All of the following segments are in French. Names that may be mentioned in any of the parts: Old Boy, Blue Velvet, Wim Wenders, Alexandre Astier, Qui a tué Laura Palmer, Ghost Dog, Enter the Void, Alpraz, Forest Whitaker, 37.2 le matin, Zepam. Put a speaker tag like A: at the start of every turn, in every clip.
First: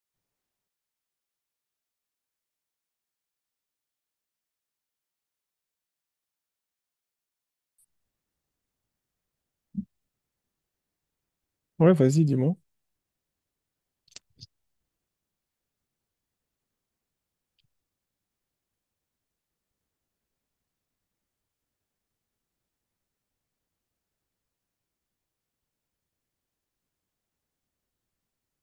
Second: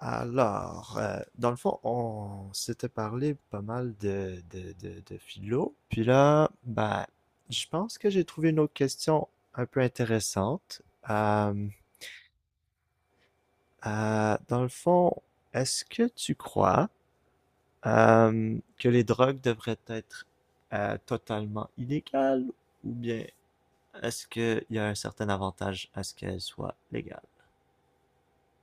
A: Dans le fond, on s'était parlé pas mal de philo. Puis là, ben, je pense que j'ai trouvé une autre question un peu intéressante. Euh,
B: Ouais, vas-y, dis-moi.
A: dans le fond, est-ce que tu crois que les drogues devraient être totalement illégales ou bien est-ce qu'il y a un certain avantage à ce qu'elles soient légales?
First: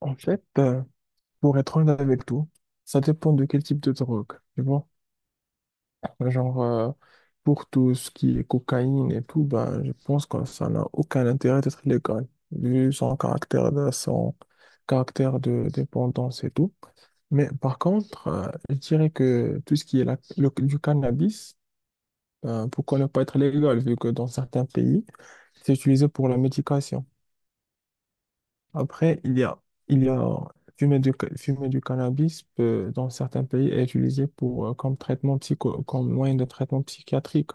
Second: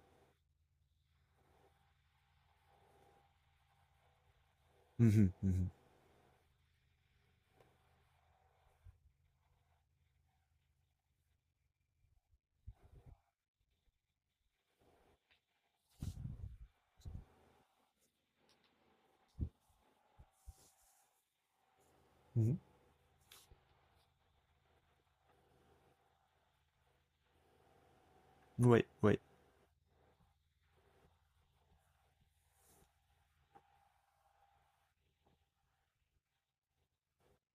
B: En fait, pour être honnête avec toi, ça dépend de quel type de drogue. Tu vois,
A: Mhm, mhm,
B: genre, pour tout ce qui est cocaïne et tout, ben, je pense que ça n'a aucun intérêt d'être légal, vu son caractère de dépendance et tout. Mais par contre, je dirais que tout ce qui est du cannabis,
A: mhm.
B: pourquoi ne pas être légal, vu que dans certains pays, c'est utilisé pour la médication.
A: Oui, oui.
B: Après, il y a fumer du, fumer du cannabis peut, dans certains pays est utilisé pour, comme traitement psycho, comme moyen de traitement psychiatrique.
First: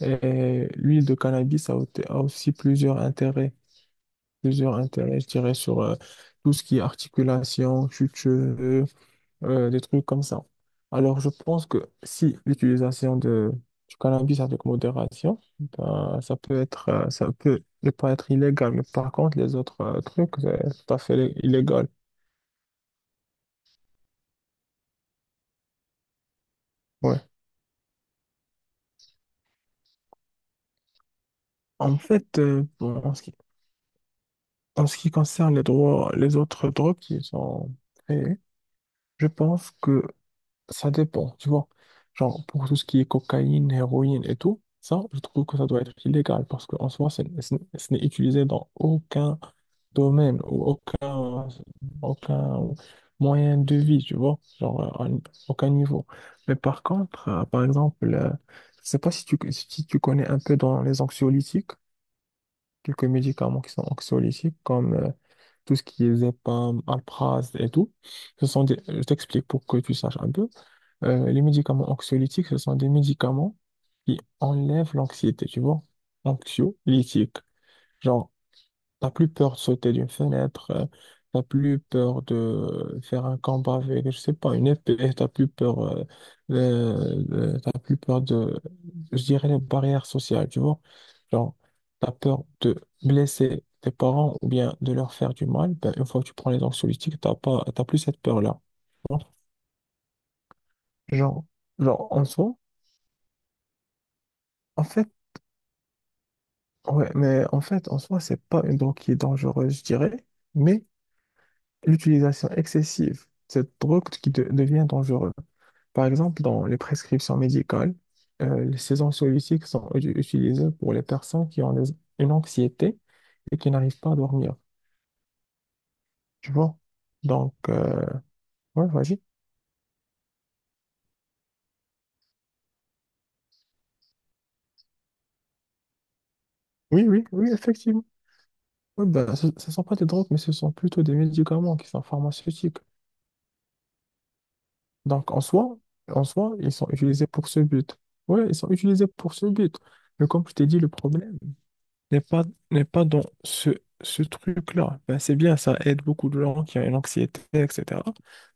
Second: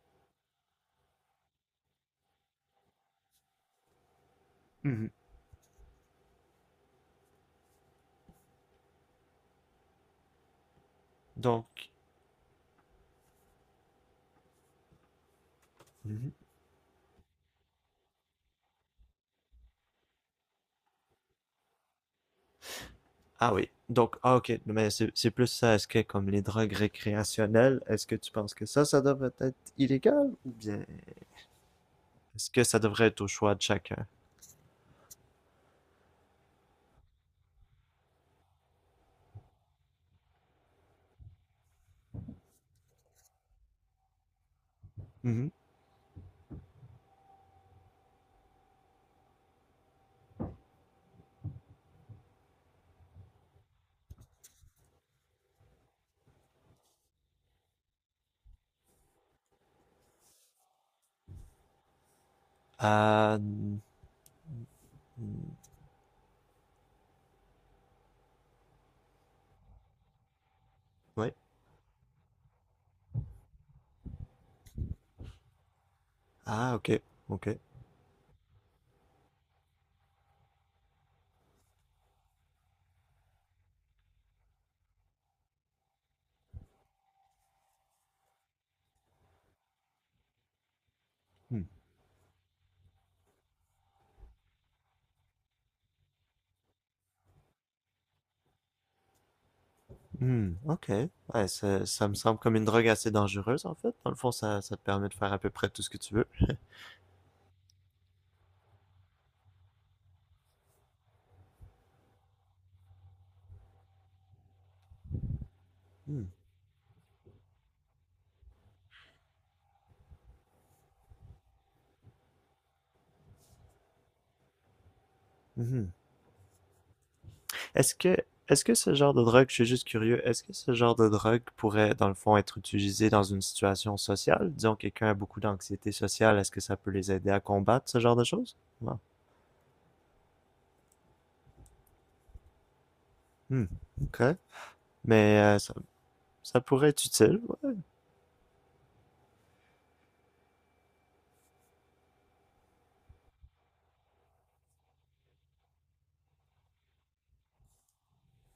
B: Et l'huile de cannabis a, a aussi plusieurs
A: Mhm.
B: intérêts, je dirais, sur tout ce qui est articulation, chute cheveux, des trucs comme ça. Alors, je pense
A: Donc,
B: que si l'utilisation de, du cannabis avec modération, ben,
A: mhm.
B: ça peut être, ça peut ne pas être illégal, mais par contre, les autres trucs, c'est tout à fait illégal.
A: Ah oui. Donc, ah, ok. Mais c'est plus ça. Est-ce que comme les drogues
B: Ouais.
A: récréationnelles, est-ce que tu penses que ça devrait être illégal ou bien
B: En fait,
A: est-ce que ça
B: bon,
A: devrait être au choix de chacun?
B: en ce qui concerne les droits, les autres drogues qui sont créées, je pense que ça dépend, tu vois. Genre, pour tout ce qui est cocaïne, héroïne et tout, ça, je trouve
A: Mhm.
B: que ça doit être illégal parce qu'en soi, ce n'est utilisé dans aucun domaine ou aucun moyen de vie, tu vois, genre aucun niveau. Mais par contre, par exemple, je sais pas si tu connais un peu dans les anxiolytiques, quelques
A: Ah,
B: médicaments qui sont anxiolytiques, comme
A: mm,
B: tout ce qui est Zepam, Alpraz et tout. Ce sont des, je t'explique pour que tu saches un peu.
A: oui.
B: Les médicaments anxiolytiques, ce sont des médicaments qui enlèvent l'anxiété, tu vois,
A: Ah, ok.
B: anxiolytiques.
A: Ok.
B: Genre, t'as plus peur de sauter d'une fenêtre, t'as plus peur de faire un combat avec, je sais pas, une épée, t'as plus peur, t'as plus peur de, je dirais, les barrières sociales, tu vois. Genre,
A: Hmm.
B: t'as peur de blesser tes parents ou bien de leur faire du mal, ben, une fois que tu prends les anxiolytiques, t'as pas, t'as plus cette peur-là, tu vois.
A: Hmm. Ok.
B: Genre,
A: Ouais, ça, ça me
B: en
A: semble
B: soi,
A: comme une drogue assez dangereuse en fait. Dans le fond, ça te
B: en
A: permet
B: fait,
A: de faire à peu près tout ce que tu veux.
B: ouais, mais en fait, en soi, c'est pas une drogue qui est dangereuse, je dirais, mais l'utilisation excessive de cette drogue qui devient dangereuse. Par
A: Hmm.
B: exemple, dans les prescriptions médicales, les séances soluciques sont utilisées pour les personnes qui ont une anxiété et qui n'arrivent pas à dormir.
A: Mhm.
B: Tu vois? Donc,
A: Est-ce que, est-ce que
B: ouais,
A: ce genre
B: vas-y.
A: de drogue, je suis juste curieux, est-ce que ce genre de drogue pourrait, dans le fond, être utilisé dans une situation sociale? Disons, quelqu'un a beaucoup d'anxiété sociale, est-ce que ça peut
B: Oui,
A: les
B: oui,
A: aider à
B: oui,
A: combattre ce
B: effectivement.
A: genre de choses? Non.
B: Ouais, ben, ce ne sont pas des drogues, mais ce sont plutôt des médicaments qui sont pharmaceutiques.
A: Hmm. Ok.
B: Donc,
A: Mais ça,
B: en soi,
A: ça
B: ils sont
A: pourrait être
B: utilisés
A: utile.
B: pour ce
A: Ouais.
B: but. Oui, ils sont utilisés pour ce but. Mais comme je t'ai dit, le problème n'est pas, n'est pas dans ce, ce truc-là. Ben, c'est bien, ça aide beaucoup de gens qui ont une anxiété, etc.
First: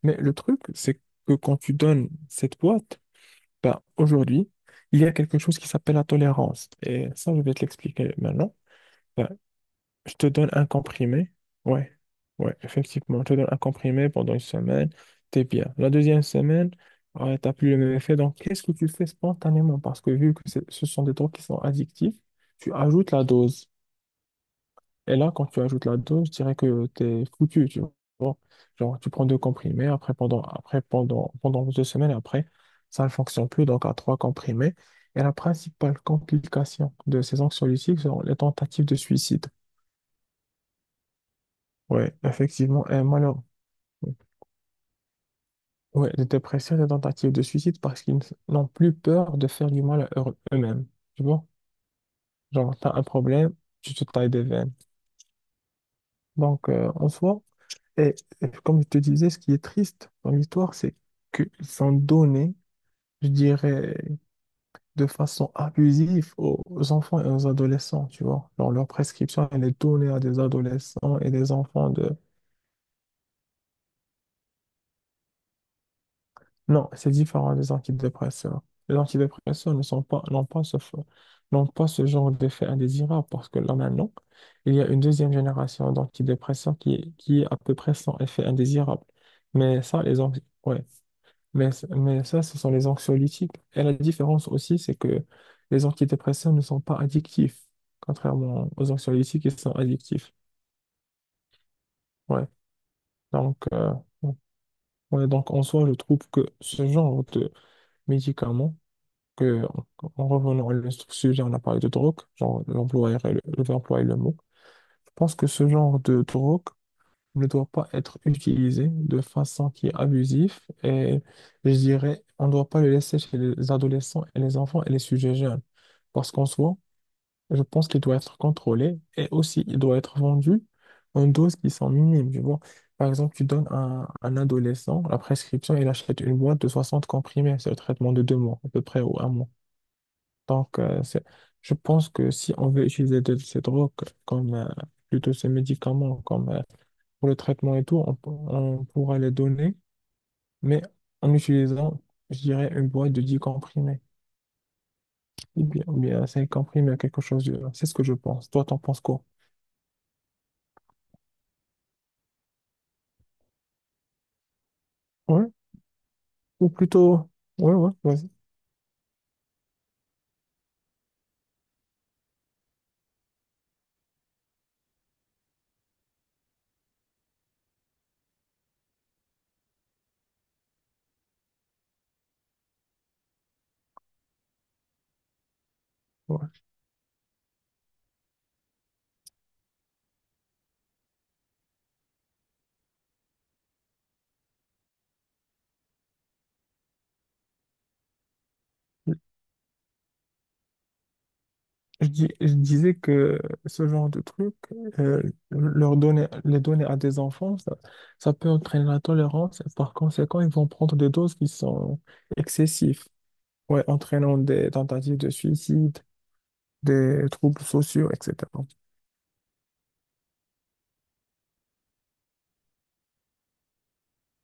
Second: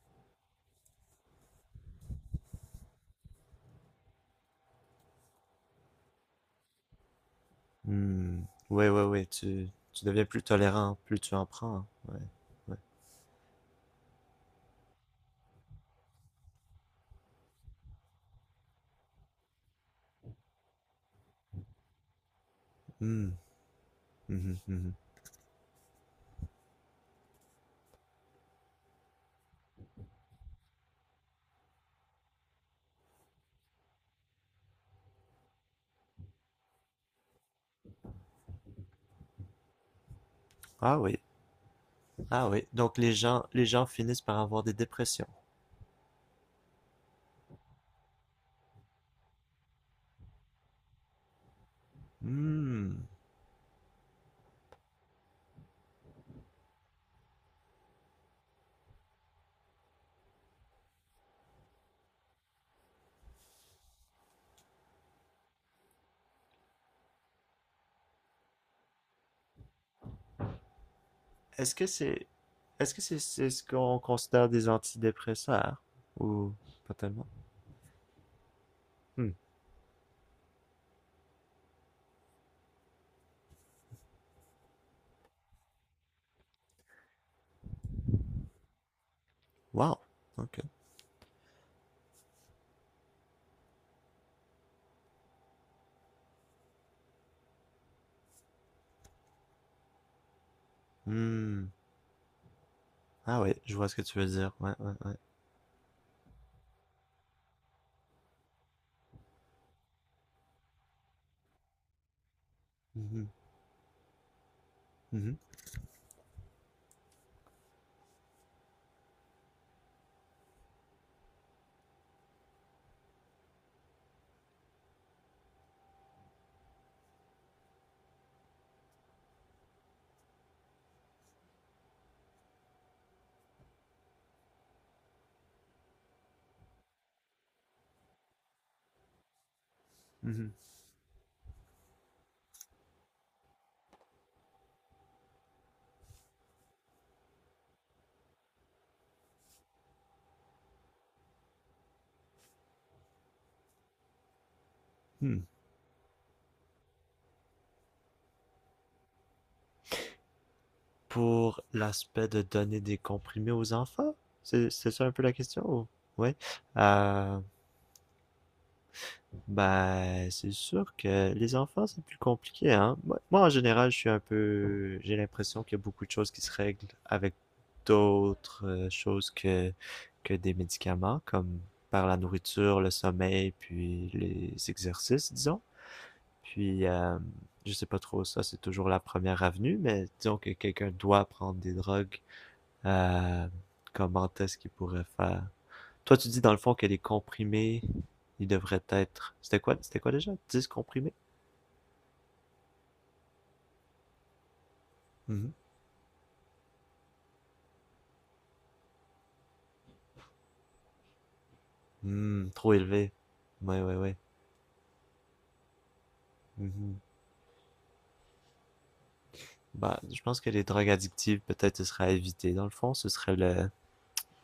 B: Mais le truc, c'est que quand tu donnes cette boîte, ben, aujourd'hui, il y a quelque chose qui s'appelle la tolérance. Et ça, je vais te l'expliquer
A: Hmm.
B: maintenant.
A: Oui, oui, oui.
B: Ben,
A: Tu
B: je
A: deviens
B: te
A: plus
B: donne un
A: tolérant, plus
B: comprimé.
A: tu en prends, hein.
B: Ouais,
A: Ouais,
B: ouais,
A: ouais.
B: effectivement. Je te donne un comprimé pendant une semaine, t'es bien. La deuxième semaine, tu t'as plus le même effet. Donc, qu'est-ce que tu fais spontanément? Parce que vu que ce sont des drogues qui sont addictives, tu ajoutes la
A: Hmm.
B: dose.
A: Mhm, mhm.
B: Et là, quand tu ajoutes la dose, je dirais que t'es foutu, tu vois. Genre, tu prends deux comprimés, après pendant deux semaines, et après, ça ne fonctionne plus, donc à trois comprimés. Et la principale complication de ces anxiolytiques sont les tentatives de suicide.
A: Ah oui.
B: Ouais,
A: Ah oui.
B: effectivement,
A: Donc
B: et malheureusement.
A: les gens finissent par avoir des dépressions.
B: Ouais, les dépressions, les tentatives de suicide parce qu'ils n'ont plus peur de faire du mal à eux-mêmes. Tu vois? Genre, t'as un
A: Hmm.
B: problème, tu te tailles des veines. Donc, en soi, Et, et comme je te disais, ce qui est triste dans l'histoire, c'est qu'ils sont donnés, je dirais, de façon abusive aux aux enfants et aux adolescents, tu vois. Genre, leur prescription, elle est donnée à des adolescents et des
A: Est-ce que
B: enfants de...
A: c'est est-ce que c'est ce qu'on considère des antidépresseurs? Ou
B: Non,
A: pas
B: c'est
A: tellement?
B: différent des antidépresseurs. Les
A: Hmm.
B: antidépresseurs ne sont pas, n'ont pas ce, n'ont pas ce genre d'effet indésirable parce que là maintenant, il y a une deuxième génération d'antidépresseurs qui est à peu près sans effet indésirable. Mais
A: Wow.
B: ça,
A: OK.
B: ouais. Mais, mais ça, ce sont les anxiolytiques. Et la différence aussi, c'est que les antidépresseurs ne sont pas addictifs, contrairement aux anxiolytiques qui sont addictifs.
A: Hmm.
B: Ouais.
A: Ah oui,
B: Donc,
A: je vois ce que tu veux dire. Ouais, ouais, ouais.
B: ouais, donc en soi, je trouve que ce genre de médicaments, que, en revenant à notre sujet, on a parlé de drogue, genre, l'employeur
A: Mhm,
B: et le, je vais employer le mot. Je pense
A: mhm,
B: que ce genre de drogue ne doit pas être utilisé de façon qui est abusive et je dirais, on ne doit pas le laisser chez les adolescents et les enfants et les sujets jeunes. Parce qu'en soi, je pense qu'il doit être contrôlé et aussi il doit être vendu en doses qui sont minimes, tu vois. Par exemple, tu donnes à un adolescent la prescription, il achète une boîte de 60 comprimés, c'est le traitement de deux mois à peu près ou un mois.
A: mhm.
B: Donc, je pense que si on veut utiliser ces drogues comme plutôt ces médicaments comme pour le traitement et tout, on pourra les donner, mais en utilisant, je dirais, une boîte de 10 comprimés,
A: Hmm.
B: ou bien 5 comprimés, quelque chose de... C'est ce que je pense. Toi, t'en penses quoi?
A: Pour l'aspect de donner des comprimés aux enfants? C'est ça un peu la
B: Ouais,
A: question? Ou ouais.
B: ou plutôt...
A: Euh,
B: Ouais, ouais, vas-y.
A: ben, c'est sûr que les enfants, c'est plus compliqué, hein. En général, je suis un peu... J'ai l'impression qu'il y a beaucoup de choses qui se règlent avec d'autres choses que des médicaments, comme par la nourriture, le sommeil, puis les exercices, disons.
B: Ouais.
A: Puis, je sais pas trop, ça, c'est toujours la première avenue, mais disons que quelqu'un doit prendre des drogues, euh, comment est-ce qu'il pourrait faire? Toi, tu dis dans le fond que les comprimés, ils devraient être. C'était quoi déjà? 10 comprimés?
B: Je disais que ce genre de truc, euh,
A: Mhm.
B: leur donner, les donner à des enfants, ça peut entraîner la tolérance et par conséquent, ils vont prendre des doses qui sont
A: Hmm, trop
B: excessives,
A: élevé. Ouais,
B: ouais,
A: ouais, ouais.
B: entraînant des tentatives de suicide,
A: Mhm.
B: des troubles sociaux, etc.
A: Bah, je pense que les drogues addictives, peut-être, ce serait à éviter. Dans le fond, ce serait le.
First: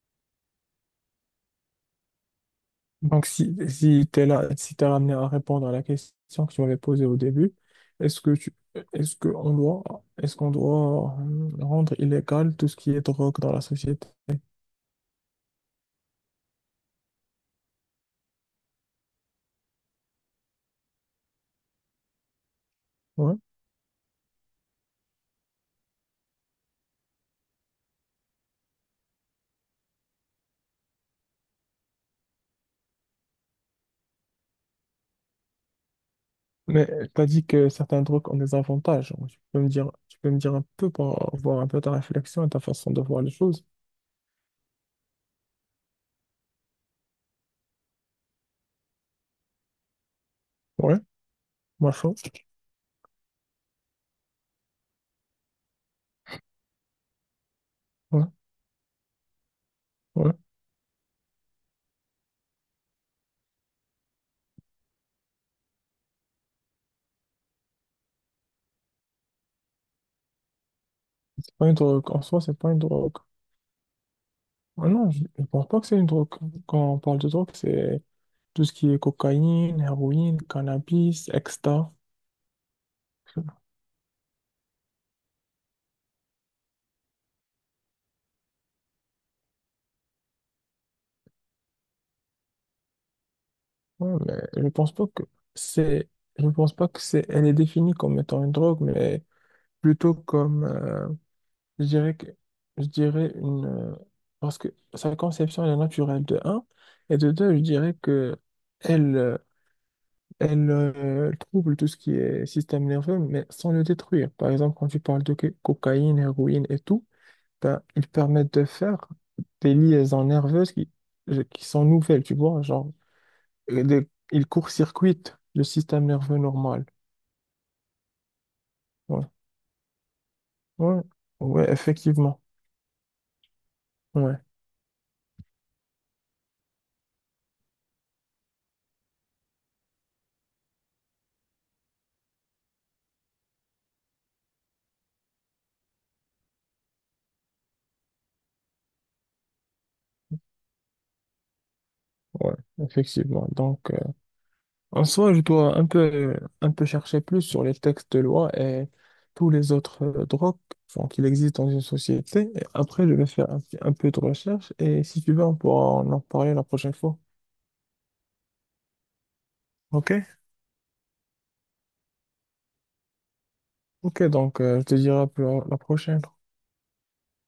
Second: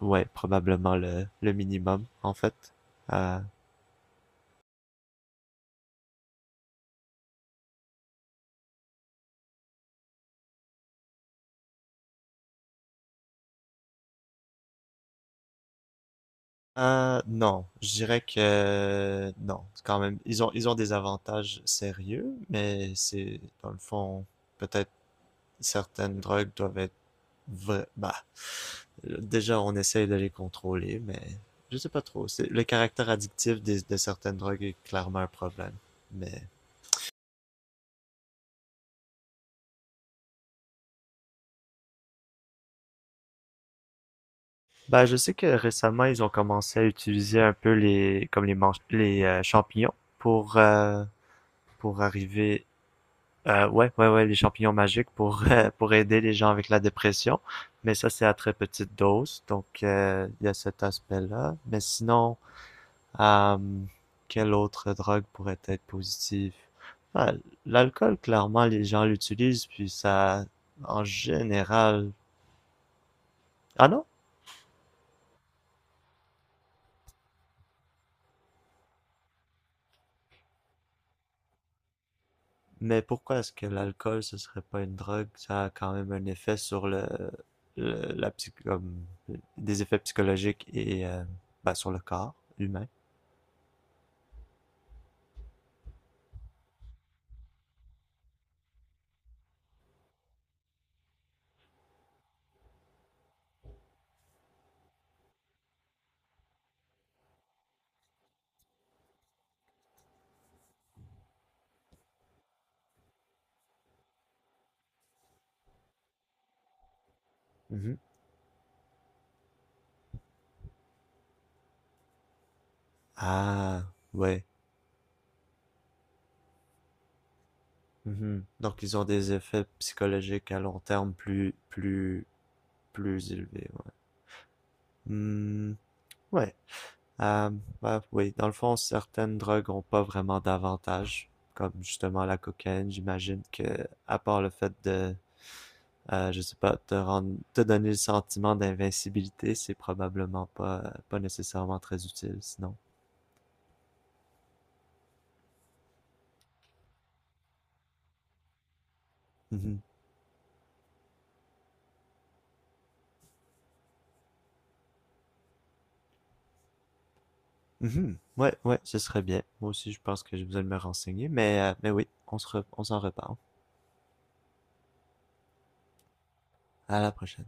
A: Ouais, probablement le minimum, en fait.
B: Donc,
A: Euh,
B: si t'es là, si t'es ramené à répondre à la question que tu m'avais posée au début, est-ce que tu, est-ce que on doit, est-ce qu'on doit rendre illégal tout ce qui est drogue dans la société?
A: non, je dirais que non. Quand même, ils ont des avantages sérieux, mais
B: Ouais.
A: c'est, dans le fond, peut-être certaines drogues doivent être. Vra- bah, déjà, on essaye de les contrôler, mais je sais pas trop. C'est le caractère addictif des- de certaines drogues est clairement un problème. Mais
B: Mais t'as dit que certains drogues ont des avantages. Donc, tu peux me dire, tu peux me dire un peu pour voir un peu ta réflexion et ta façon de voir les choses.
A: ben je sais que récemment, ils ont commencé à utiliser un peu les comme les manch- les champignons pour
B: Ouais,
A: euh,
B: moi
A: pour
B: chaud.
A: arriver ouais, ouais, ouais, les champignons magiques pour pour aider les gens avec la dépression. Mais ça,
B: Ouais,
A: c'est à très petite dose, donc euh,
B: ouais.
A: il euh, y a cet aspect-là. Mais sinon, hum... Quelle autre drogue pourrait être positive? Ah, l'alcool, clairement, les gens l'utilisent, puis ça, en
B: C'est pas une
A: général...
B: drogue. En soi, c'est pas une drogue.
A: Ah non?
B: Ah non, je pense pas que c'est une drogue. Quand on parle de drogue, c'est tout ce qui est cocaïne, héroïne, cannabis, extra.
A: Mais pourquoi est-ce que l'alcool, ce serait pas une drogue? Ça a quand même un effet sur le- la psy- comme, des effets psychologiques et ben, sur le corps humain.
B: Ouais, mais c'est, je pense pas que c'est, elle est définie comme étant une drogue, mais plutôt comme, je dirais que, je dirais une, parce que sa conception elle est naturelle de un, et de deux, je dirais que elle, euh, elle trouble tout ce qui est système nerveux, mais sans le détruire. Par exemple, quand tu parles de cocaïne, héroïne et tout, ben,
A: Mhm.
B: ils permettent de faire des liaisons nerveuses qui sont nouvelles, tu vois, genre,
A: Ah,
B: ils
A: ouais.
B: court-circuitent le système nerveux normal.
A: Mhm. Donc, ils ont
B: Ouais,
A: des effets psychologiques à long
B: ouais,
A: terme
B: ouais, effectivement.
A: plus élevés, ouais.
B: Ouais,
A: Hmm, ouais. Euh, bah oui, dans le fond, certaines drogues ont pas vraiment d'avantage, comme justement la cocaïne. J'imagine que, à part le fait de, je sais pas, te donner le sentiment d'invincibilité, c'est probablement pas nécessairement très utile,
B: ouais,
A: sinon.
B: effectivement. Donc, en soi, je dois un peu chercher plus sur les textes de loi et tous les
A: Mhm.
B: autres drogues enfin, qu'il existe dans une société. Et après, je vais faire un peu de recherche et si tu veux, on pourra en parler la prochaine fois.
A: Mhm. Ouais, ouais, ce serait bien. Moi aussi, je pense
B: OK?
A: que j'ai besoin de me renseigner, mais oui, on s'en reparle.
B: OK, donc, je te dirai à la prochaine.
A: À la prochaine.